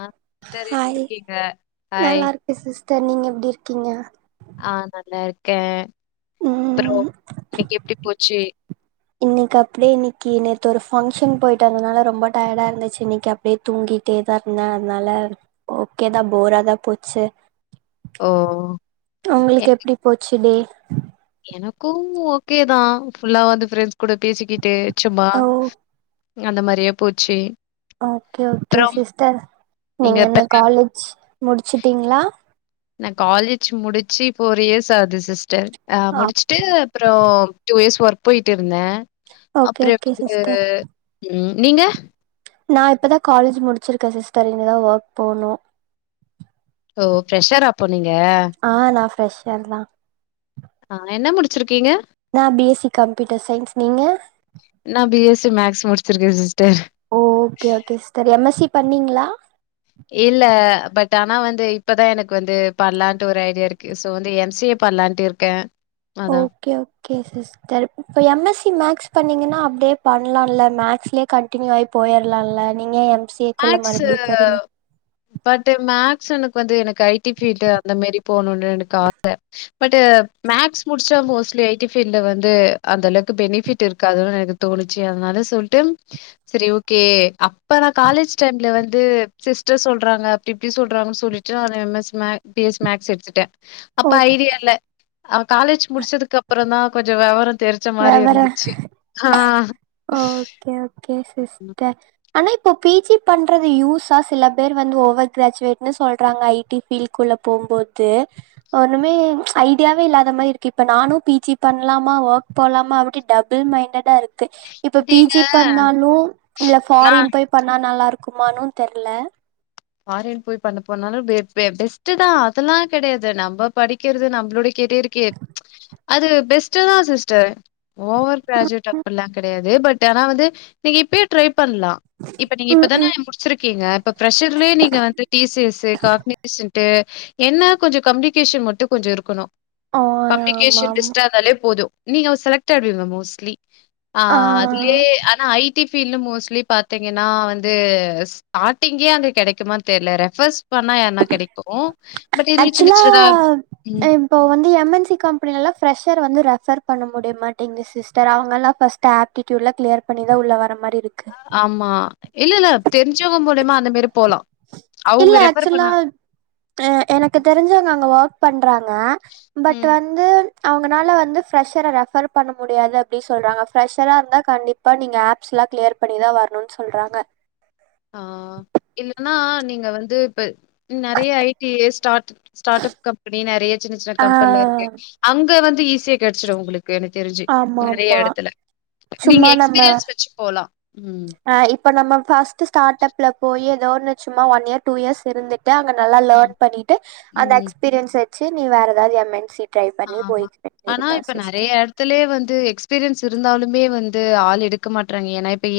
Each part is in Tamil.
ஆஹ் சிஸ்டர் எப்படி இருக்கீங்க ஹாய் அக்கா நீங்க எப்படி இருக்கீங்க ஆஹ் நல்லா இருக்கேன் அப்புறம் ம் இன்னைக்கு எப் போச்சி இன்னைக்கு அப்படியே இன்னைக்கு நேத்து ஒரு ஃபங்க்ஷன் போயிட்டந்தனால ரொம்ப டயர்டா இருந்துச்சு இன்னைக்கு அப்படியே தூங்கிட்டே தான் இருந்தேன் அதனால ஓக்கேதான் போரா தான் போச்சு ஓ! உங்களுக்கு என் எப்படி போச்சுடே எனக்கும் ஓக்கே தான் ஃபுல்லா வந்து ஃபிரெண்ட்ஸ் கூட பேசிக்கிட்டு சும்மா ஓ அந்த மாதிரியே போச்சு ஓக்கே ஓக்கே அப்புறம் சிஸ்டர் நீங்க என்ன காலேஜ் முடிச்சுட்டீங்களா நான் காலேஜ் முடிச்சு ஃபோர் இயர்ஸ் ஆகுது சிஸ்டர் ஆ முடிச்சுட்டு அப்புறம் டூஇயர்ஸ் ஒர்க் போயிட்டு இருந்தேன் ஓகே அப்புறம் ஓகே வந்து சிஸ்டர் உம் நீங்க நான் இப்பதான் காலேஜ் முடிச்சிருக்கேன் சிஸ்டர் இனிதான் ஒர்க் போனும் ஓ பெரெஷராப்போ நீங்க ஆ நா ஃப்ரெஷர் தான் ஆஹ் என்ன முடிச்சிருக்கீங்க நான் பி சி கம்ப்யூட்டர் சயின்ஸ் நீங்க சி மேக்ஸ் முடிச்சிருக்க சிஸ்டர் ஓ okay okay sister M S C பண்ணீங்களா இல்ல பட் ஆனா வந்து இப்பதான் எனக்கு வந்து பண்ணலான்ட்டு ஒரு ஐடியா இருக்கு சோ வந்து எம்சிஏ பண்ணலான்ட்டு இருக்கேன் அதான். ஓக்கே ஓக்கே சிஸ்டர் இப்ப எம்எஸ்சி மேக்ஸ் பண்ணீங்கன்னா அப்டியே பண்ணலாம்ல மேக்ஸ்லயே கண்டினியூ ஆகி போயிறலாம்ல நீங்க எ சே கொள்ள மேக்ஸு மறுபடி பாருங்க பட் மேக்ஸ் எனக்கு வந்து எனக்கு ஐ டி ஃபீல்டு அந்த மாரி போணும்னு எனக்கு ஆச பட்டு மேக்ஸ் முடிச்சு மோஸ்ட்லி ஐடி ஃபீல்டுல வந்து அந்த அளவுக்கு பெனிஃபிட் இருக்காது எனக்கு தோணுச்சு அதனால சொல்லிட்டு செரி ஓக்கே அப்ப காலேஜ் டைம்ல வந்து சிஸ்டர் சொல்றாங்க அப்டி இப்டி சொல்றாங்கன்னு சொல்லிட்டு அது எம்எஸ் மேக்ஸ் பிஎஸ் மேக்ஸ் எடுத்துட்டேன் ஓ அப்ப ஐடியா இல்ல ஆம் காலேஜ் முடிச்சதுக்கு அப்புறம் தான் கொஞ்சோ வெவர தெரிச்ச மாரி இருந்துச்சு ஆஹ் ஓக்கே ஓக்கே சிஸ்டர் ஆனா இப்போ பீஜி பண்றது யூஸா சில பேர் வந்து ஓவர் கிராஜுவேட்ன்னு சொல்றாங்க ஐடி ஃபீல்டடுக்குள்ள போம்போது ஒண்ணுமே ஐடியாவே இல்லாத மாரி இருக்கு இப்ப நானும் பீஜி பண்ணலாமா ஒர்க் போலாமா அப்டி டபுள் மைண்டடா இருக் ஹச்சு பீ நீங்க ஜி பண்ணாலும் இல்ல நான் ஃபாரின் போய் பண்ணாலும் நல்லா இருக்குமானு தெர்ல பாரின் போய் பண்ண போனாலும் பெஸ்ட் தான் அதெல்லாம் கிடையாது நம்ம படிக்கிறது நம்மளோட கெரியருக்கு அது பெஸ்ட் தான் சிஸ்டர் ஓவர் கஜட் அப்டிலாம் கிடையாது பட் ஆனா வந்து நீ இப்பே பண்லா இப்ப நீங்க ம் இப்பதானே ம் முடிச்சிருக்கீங்க இப்ப பிரஷர் ய நீங்க வந்து [inaudible] காக் னீசன்ட் என்ன கொஞ்சோ கம்னிகேஷன் மட்டும் கொஞ்சோ இருக்கணும் ஆ ஆமா கம்யூனிகேஷன் ஆமா பெஸ்டர்ந்தாலே போதும் நீங்க செலக்ட் ஆகிடுவிங்க மோஸ்ட்லி ஆ ஆஹ் அதுலே ஆனா அடி டிபில மோஸ்ட்லி பாத்தீங்கன்னா வந்து ஸ்டார்டிங்கே அந்த கெடைக்குமா தெர்ல ரெஃபர்ஸ் பண்ணா என்னா கெடைக்கும் ஆக்சுவலா ம். இப்போ வந்து எம்எண்ட சி கம்பெனில்ல ரெஷர் வந்து ரெஃபர் பண்ண முடிய மாட்டேங்குது சிஸ்டர் அவங்கல்லாம் ஃபர்ஸ்ட் ஆபிடூடல கிளியர் பண்ணிதான் உள்ள வர மாதிரி ஆமா இல்ல இல்ல தெரிஞ்சவங்க மூலையுமா [unintelligible] இல்ல ஆக்சுவல்லா ஆஹ் எனக்கு தெரிஞ்சவங்க அங்க ஒர் றாங்க பட் ம். வந்து அவங்கனால வந்து ஃப்ரெஷரை ரெஃபர் பண்ண முடியாது அப்படின்னு சொல்றாங்க ஃப்ரெஷரா இருந்தா கண்டிப்பா நீங்க ஆப்ஸ்ல்லாம் கிளியர் பண்ணிதான் வரணும்னு சொல்றாங்க ஆஹ் இல்லன்னா நீங்க வந்து இப்ப நெறைய ஐடிஸ் ஸ்டார்ட் ஸ்டார்ப் கம்பெனி நெறைய சின்ன சின்ன ஆ கம்பெனில இருக்கு அங்க வந்து ஈஸியா கிடைச்சிடும் உங்களுக்கு என தெரிஞ்சு ஆமா நெறைய ஆமா இடத்துல நீங்க சும்மா நம்ம எக்ஸ்பீரியன்ஸ் வச்சு போலாம் உம் இப்போ நம்மஃபர்ஸ்ட்ஸ்டார்டப்ல போய் ஏதோன்னுச்சும்மா ஒன் இயர் டூ இயர்ஸ் இருந்துட்டு அங்க நல்லா ஆ. லர்ன் பண்ணிட்டு அந்த ம். எக்ஸ்பீரியன்ஸ் எடு நீ வேற ஏதாவது எம் எம்ன்சி ஆமா ஆனா இப்ப நெறைய இடத்துலயே வந்து எக்ஸ்பீரியன்ஸ் இருந்தாலுமே வந்து ஆள் எடுக்க மாட்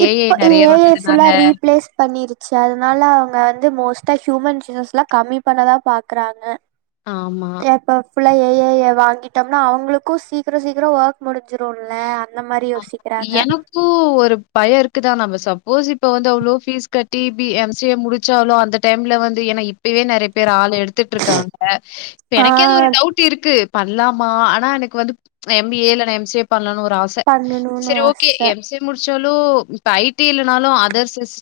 இப்ப ஏஐ ஃபுல்லா ரீப்ளேஸ் பண்ணிருச்சு அதனால அவுங்க வந்து மோஸ்ட் ஹியூமன் ரிசோர்ஸ் எலாம் கம்மி பண்ணதான் பாக்குறாங்க ஆமா இப்ப ஃபுல்லா ஏஐ யை வாங்கிட்டோம்னா அவுங்கக்கும் சீக்கிரம் சீக்கிரம் ஒர்க் முடிஞ் எனக்கு ஒரு பயம் இருக்குதான் நம்ம சப்போஸ் இப்ப வந்து அவ்வளோ பபீஸ் கட்டி எம்சிஏ முடிச்சளோ அந்த டைம்ல வந்து ஏன்னா இப்பவே நெறைய பேர் ஆள் எடுத்துட்டு இருக்காங்க இப்ப ஆ எனக்கே ஒரு டவுட் இருக்கு பண்ணலாமா ஆனா எனக்கு வந்து எம்பிஏ இல்ல எம்சிஏ பண்ணனும் ஆச பண்ணணும்னு சரி ஓகே ஆச எம்சிஎ முடிச்சு தாலு இப்ப ஐடி இல்னாலும அதர் சிஸ்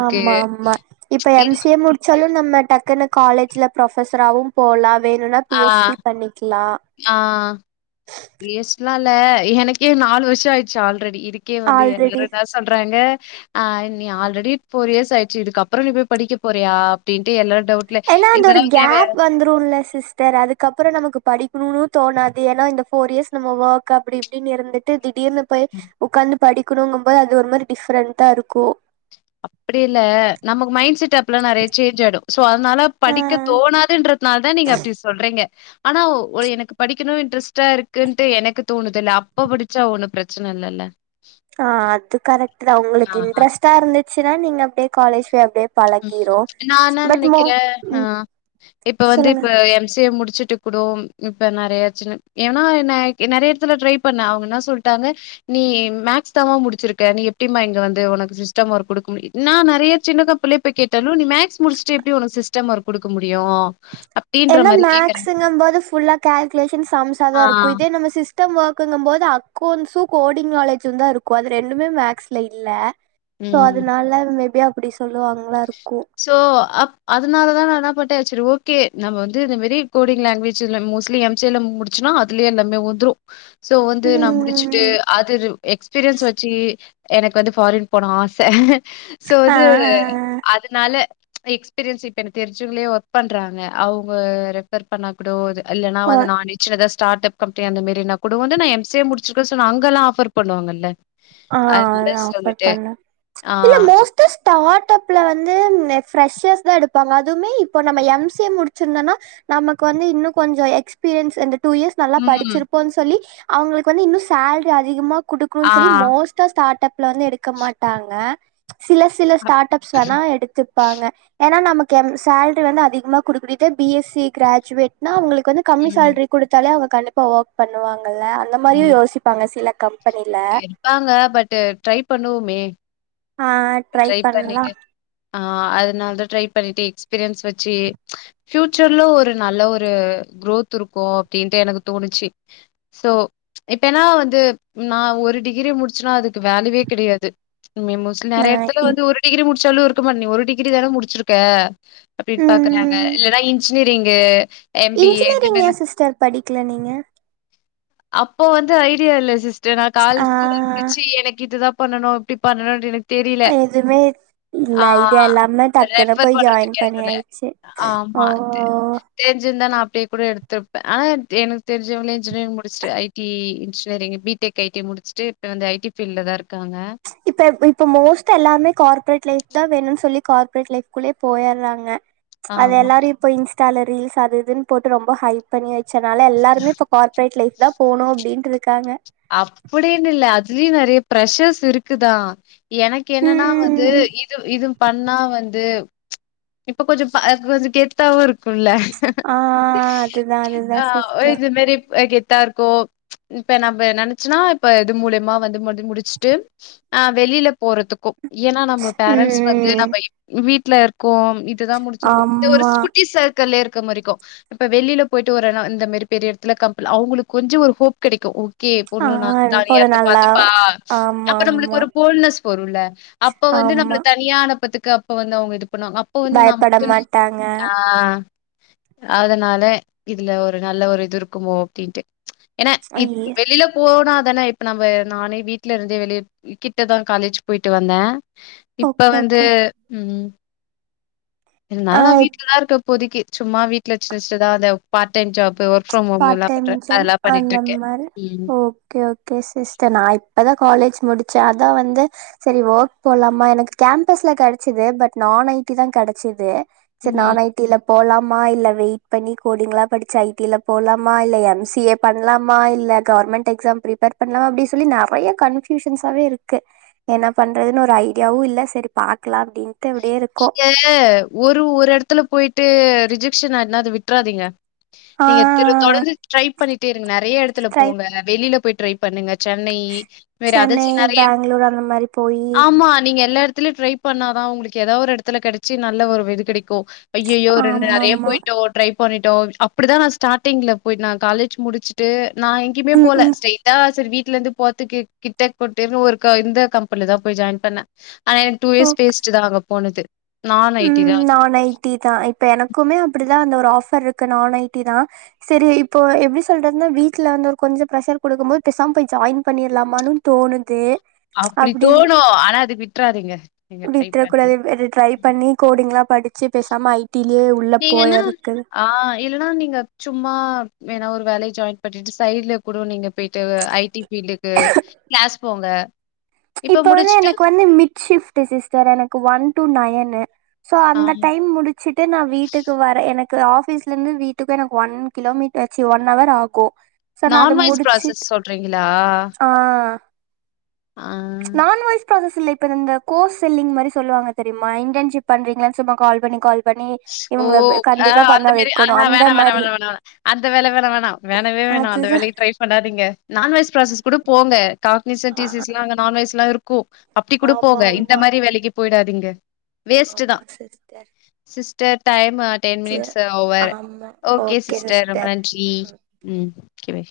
ஆமா ஆமா இப்ப இன் எம்சிஏ முடிச்சாலும் நம்ம டக்குனு காலேஜில பிரொஃபஸராவும் போல வேணும்னா பிஹெச்டி பண்ணிக்கலாம் ஆஹ் பேசலாம்ல எனக்கே நாலு வருஷம் ஆயிடுச்சு ஆல்ரெடி இதுக்கே வந்து ஆல்ரெடி எல்லாரும் தான் சொல்றாங்க ஆஹ் நீ ஆல்ரெடி போர் இயர்ஸ் ஆயிச்சு இதுக்கப்புறம் நீ போய் படிக்க போறியா அப்படின்ட்டு எல்லாரும் ஏன்னா அந்த ஒரு கேப் வந்துரும்ல சிஸ்டர் அதுக்கப்புறம் நமக்கு படிக்கணும்ன்னனு தோணாது ஏன்னா இந்த போர் இயர்ஸ் நம்ம ஒஓர்க் அப்படி இப்படின்னு இருந்துட்டு திடீர்னு போய் உக்காந் படிக்கணுங்கும்போது அது ஒரு மாதிரி டிஃபரெண்டா இருக்கு அப்டி இல்ல நமக்கு மைண்ட் செட் அப்பல்லா நெறைய சேஞ்ச் ஆயிடு சோ அதனால ஆ படிக்க தோணாதுன்றதுனால தான் நீங்க அப்படி சொல்றீங்க ஆனா எனக்கு படிக்கணும் இன்ட்ரெஸ்ட்டா இருக்குன்ட்டு எனக்கு தோணுது இல்ல அப்ப படிச்சா ஒண்ணும் பிரச்சனை இல்லல்ல ஆஹ் அது கரெக்ட் தான் ஆ உங்களுக்கு ஆ இன்ட்ரெஸ்ட்டா இருந்து ச்சா நீங்க அப்படியே காலேஜ் ல அப்படியே நா என்ன நெனைக்கிறே ம் ஆஹ் இப்ப வந்து சொல்லுங்க இப்ப எம் சி ஏ முடிச்சுட் இப்பகூடோம் இப்ப நறைய சின்ன ஏன்னா நறைய எடத்துல ட்ரை பண்ணங்க என்ன சொல்லிட்டாங்க நீ மேக்ஸ் தாமா முடிச்சிருக்க நீ எப்படிமா இங்க வந்து உனக்கு சிஸ்டம் வொர்க் கொடுக்க முடியும் நா நெறைய சின்ன தாப்பலே கேட்டாலும் நீ மேக்ஸ் முடிச்சுட்டு எப்படி ஒனக்கு சிஸ்டம் ஒர்க் குடுக்க முடியும் அப்டின்ற ஏன்னா மாரி மேக்ஸ் கேக்குறாங்க. சிங்ம் போது புல்லா கல்குலேஷன் சம்ஸா ஆ. தான் இருக்கும் இதே நம்ம சிஸ் சிஸ்டம் ஒர்க்குங்கும்போது அக்கௌண்ட்ஸும் கோடிங் நாலேஜும் தான் இருக்கும் அது ரெண்டுமே மேக்ஸ்ல இல்ல சோ ம். அதுனால மேபி அப்படி சொல்லுவாங்களாம் இருக் சோ அப் அதனாலதான் நான் என்ன பண்டேன் சரி ஓகே நம்ம வந்து இந்த மாரி கோடிங் லாங்குவேஜ் மோஸ்ட்லி எம்சேல முடிச்சு அதுலயே எல்லாமே வந்துடும் சோ வந்து நா முடிச்சுட்டு ம் அது ரு எக்ஸ்பீரியன்ஸ் வச்சு எனக்கு வந்து ஃபாரின் போனும் ஆச சோ ஆ அது அது ப்பா எக்ஸ்பீரியன்ஸ் இப்பக்கு தெரிஞ்சவங்கலே ஒர்க் பண்றாங்க அவங்க ரெபர் பண்ண கூட அது இல்ல நான் ஆ வந்து நான் வச்சுத ஸ்டாடப் கம்பெனி அந்தமேரி நா கூட வந்து நான் எம்சிஏ முடிச்சிருக்க சோ நா அங்கலா ஆஃபர் பண்ணுவாங்கல்ல. அதனால ஆஹ ஆஃபர் சொல்லிட்டு பண்ணு ஆ. ம்ச் இல்ல மோஸ்ட்டஸ். டாட்டப்ல வந்து ப்ரெஷஸ் தான் எடுப்பாங்க அதுவுமே இப்போ நம்ம எம் சி ஏ முடிச்சிருந்தோனா நமக்கு வந்து இன்னும் கொஞ்சம் எக்ஸ்பீரியன்ஸ் வ டூ இயர்ஸ் நல்லா ம். படிச்சிருப்போனு சொல்லி. அவங்களுக்கு வந்து இன்னும் சேல்ரி அதிகமா குடுக்குன்னு ஆ. சொல்லி. பஸ்டே ஸ்டார்ட் அஃப். இதுல வந்து எடுக்க மாட்டாங்க. சில சில ஸ்டார்ட் அப்ஸ் வேணா எடுத்துப்பாங்க ஏன்னா நமக்கு ம்ச். கெம் சேலரி வந்து அதிகமாக கொடுக்கனு இதுவே பிஎஸ்சி கிராஜுவேட்னா அவங்களுக்கு. வந்து கம்மி ம். சேல்ரி கொடுத்தாலே அவங். கண்டிப்பா ஓர்க் பண்ணுவாங்க. அந்த ம். மாரியும் யோசிப்பாங்க சில கம்பெனில. இருப்பாங்க. பட் ட்ரை பண்ணுவுமே. ஆஹ ட்ரை பண்ல்லா. ஆஹ அதனாலதான் ட்ரை பண்ணிட்டு எக்ஸ்பீரியன்ஸ் வச்சு ஃபியூச்சர்ல ஒரு நல்ல ஒரு குரோத் இருக்கோ அப்டின்ட்டு எனக்கு தோணுச்சு. சோ ம்ச் இப்பன்னா வந்து நான் ஒரு டிகிரி முடிச்சுனா அதுக்கு வேலிவுவே கிடையாது. மே ஆ முசுலரேன். இப் வந்து ஒரு டிகிரி. முடிச்சாலும் இருக்குமா நீ ஒரு டிகிரி தானே முடிச்சிருக்க. அப்டின்னு பாக்குறாங்க ம் இல்லனா இன்ஜி. சேரிங்க. இன்ஜினியரிங் ஏன் சிஸ்டர் படிக்கல நீங்க அப்போ வந்து ஐடியா இல்ல சிஸ். நா கால்ல ஆ ஸ்கூல் முடிச்சு எனக்கு இதுதான். பண்ணணும் இப்படி பண்ணணும் எனக்கு தெரியல. எதுவுமே ஆ இல்ல இது எல்லாமே டக்குனு ரெஃபர் போய் ஜாயின் பண்றதுக்கு எதுல பண்ணியாச்சு ஆமா. ஓ. தெ தெரிஞ்சிருந்தா நான் அப்படியே கூட எடுத்துப்பன் எனக்கு தெரிஞ்சவங்களே இன்ஜினியரிங் முடிச்சுட்டு ஐடி இன்ஜினியரிங் பீடெக் ஐடி முடிச்சுட்டு இப்போ வந்து ஐடி ஃபீல்ல தான் இருக்காங்க. ம்ச் இப்ப இப்ப மோஸ்ட் எல்லாருமே கார்பரேட் லைஃப் தான் வேணுன்னு சொல்லி கார்பரேட் லைஃப்குள்ளயே போயிறாங்க. ம்ச் அது ஆமா. எல்லாரும் இப்ப இன்ஸ். சேலரீல்ஸ் அது இதுன்னு போட்டு ரொம்ப ஹை பண்ணியாச். சனால எல்லாருமே இப்ப கார்பரேட் லைஃப். தா போனு அப்டின்ருக்காங்க அப்படினு இல்ல அதுலயும் நிறைய ப்ஷர்ஸ் இருக்குதான் எனக்கு என்னன்னா வந்து ம் இது இது பண்ணா வந்து இப்ப கொஞ்சம் ஆஹ் கொஞ்சம் கேத்தாவும் இருக் குல்ல ஆ அதுதா அதுதா ஆஹ் ஒ சிஸ்டர் இது மேரி கெத் இருக்கோ இப்ப நம்ப நினைச்சுன்னா இப்ப இது மூலியமா வந்து முடி முடிச்சுட்டு ஆஹ் வெளியில போறதுக்கும் ஏன்னா நம்ப பேரண்ட்ஸ் வந்து ம் நம்ப இப் வீட் இட்ளர் கோம் இதுதா முடிச்சிருக்கும் த ஒருஸ் ஆமா குட்டி சர்க்கலிர் முருக்கும் இப்ப வெளியில போயிட்டு ஒரு இந்த மாரி பெரிய இடத்துல கப்ல் அவங்களுக்கு கொஞ்ச ஒரு ஹோப் கிடைக்கும் ஓகே ஆ பொண்ணு நான் போட தனியார நல்லா பாத்துப்பா ஆமா அப்ப நம்மளுக்கு ஆமா ஒரு போல்னஸ் வரும்ல்ல அப்ப வந்து நம்மள ஆமா தனியானப்பத்து அப்ப வந்து அவங்க இது அப்ப வந்து பயப்பட நமக்கு மாட்டாங்க ஆஹ் அதனால இதுல ஒரு நல்ல ஒரு இது இருக்குமோ அப்படின்ட்டு ஏன்னா இப் ஐய வெளியில போனா தானே இப்ப நம்ம நானே வீட்டு்ல இருந்தே வெளிய கிட்டதான் காலேஜ் போயிட்டு வந்தேன் இப்ப ஓகே வந்து ஓகே உம் இருந்தாலும் ஆ நான் வீட்டுலதான் இருக்க போதிக்கு சும்மா வீட்ல சின்ன சின்னதாந்த part time job work from ஹோம்லாம் பார்ட்டைம் பண்றேன். ஜாப் அதெல்லாம் அந்த பண்ணிட்டுருக்கேன். மாரி ம். ஓகே ஓகே சிஸ்டர் நா இப் இப்பதான் காலேஜ் முடிச்சேன் அதான் வந்து சேரி ஒர்க் போலாமா எனக்கு கேம்பஸ்ல கிடைச்சுது பட் நான் ஐடி தான் கிடைச்சுது சரி ம். நான் ஐ டி ல போலாமா இல்ல வெயிட் பண்ணி கோடிங்லாம் படிச்சு ஐ டி ல போலாமா இல்ல எம் சி ஏ பண்ணலாமா இல்ல கவர்மெண்ட் எக்ஸாம் பிப்பேர் பண்ணலாமா அப்படின்னு சொல்லி நிறைய கன்ஃபயூஷன்னாவே இருக்கு என்ன பண்றதுன்னு ஒரு ஐடியாவும் இல்ல சரி பாக்கலாம் அப்படின் நீங்க ஒரு ஒரு எடத்துல போயிட்டு ரிஜெக்ஷன் ஆயனா அத விட்டுறாதீங்க ஆ நீங்க திரு தொடர்ந்து ட்ரை பண்ணிட்டே இருக் நிறைய இடத்துல ட்ரை போங்க வெளியில போயிட் ட்ரை பண்ணுங்க சென்னை மே சென்னை அதர்சி நிறைய பேங்ளூர் அந்த மாரி போயி ஆமா நீங்க எல்லா துலா ட்ரை பண்ணாதான் உங்களுக் ஏதாவ ஒரு இடத்துல கிடைச்சி நல்ல ஒரு இது கிடைக்கும் அய்யயோ ரெண்டு நிறைய ஆமாமா போயிட்டோ ட்ரை பண்ணிட்டோ அப்டிதா நா ஸ்டாட்டிங்ல போயிட் நா காலேஜ் முடுச்சுட்டு நா எங்கயுமே ம் போல ம் ஸ்ட்ரைட்டா சரி வீ்ட் வீட்லந்து போறதுக்கு கிட்டக் போட்டுனு ஒரு க இந்த கம்பெனில தா போய் ஜாயின் பண்ண ஆ இன் டூ இயர்ஸ் பேசிட்டுதா அங்க போனது நான் ஐடி உம் தான் அதுவும். நான் ஐ டி தா இப்ப எனக்குமே அப்டிதா அந்த ஒரு ஆஃபர் இருக்கு நான் ஐ டி தா சரி இப்போ எப்டி சொல்றதுனா வீட்ல வந்து ஒரு கொஞ்சோ ப்ரஷர் குடுக்கும் போது பேசாம போய் ஜாயின் பண்ணிறலாமான்னும் தோணுது அப்டி தோணு ஆனா அது விட்றாதீங்க நீங்க ட்ரை பண்ணுங்க நியூ கோடிங்லா படித்து நீங்கன்னா ஆ இல்லனா நீங்க சும்மா வேணா ஒரு வேலக்கி ஜாயின் பண்ணிட்டு சைட்ல கூட நீங்க போயிட்டு ஐ டி ஃபீல்டுக்கு க்ளாஸ் போங்க இப்ப வந்து எனக்கு வந்து மிட் ஷிஃப்ட்டு சிஸ்டர் எனக்கு ஒன் டு நயனு சோ ஆ அந்த டைம் முடிச்சிட்டு நா வீட்டுக்கு வர எனக் து ஆஃபீஸ்லெந்து வீட்டுக்கு எனக்கு ஒன் கிலோமீட்டர் சீ ஒன் அவர் ஆகு சோ நா நான் அத வாய்ஸ் முடிச்சு ப்ராசஸ் சொல்றீங்களா ஆ ஆ நான் வாய்ஸ் ப்ராசஸ் இல்ல இப்ப இந்த கோர்ஸ் செல்லிங் மாரி சொல்லுவாங்க தெரியுமா இன்டர்ன்ஷிப் பண்றீங்களான்னு சும்மா கால் பண்ணி கால் பண்ணி ஓ இவங்கள வ அ கண்டிப்பா அந்த பண்ண மேரி ஆன வைக்கணு ஹா அந்த வேணா வேணா மாரி வேணா வேணா வேண அந்த வேல வேணா வேணா வேணவே வேணா அந்த அதுதா வேலைக்கு ட்ரை பண்ணாதீங்க நான்வாய்ஸ் ப்ராசஸ் கூட போங்க காக்னிசென்ட் டி ஆ சி எஸ் லா அங்க நான்வெஜ்லா இருக் கூ அப்டி கூட ஆமா போங்க இந்த ஆமா மாரி வேலைக்கு போயிடா எங்க ஆமா சரித்தெ சிஸ்டர் டயம் ம்மா ten minutes over okay sister ரொம்ப நன்றி ம் ஓகே பாய்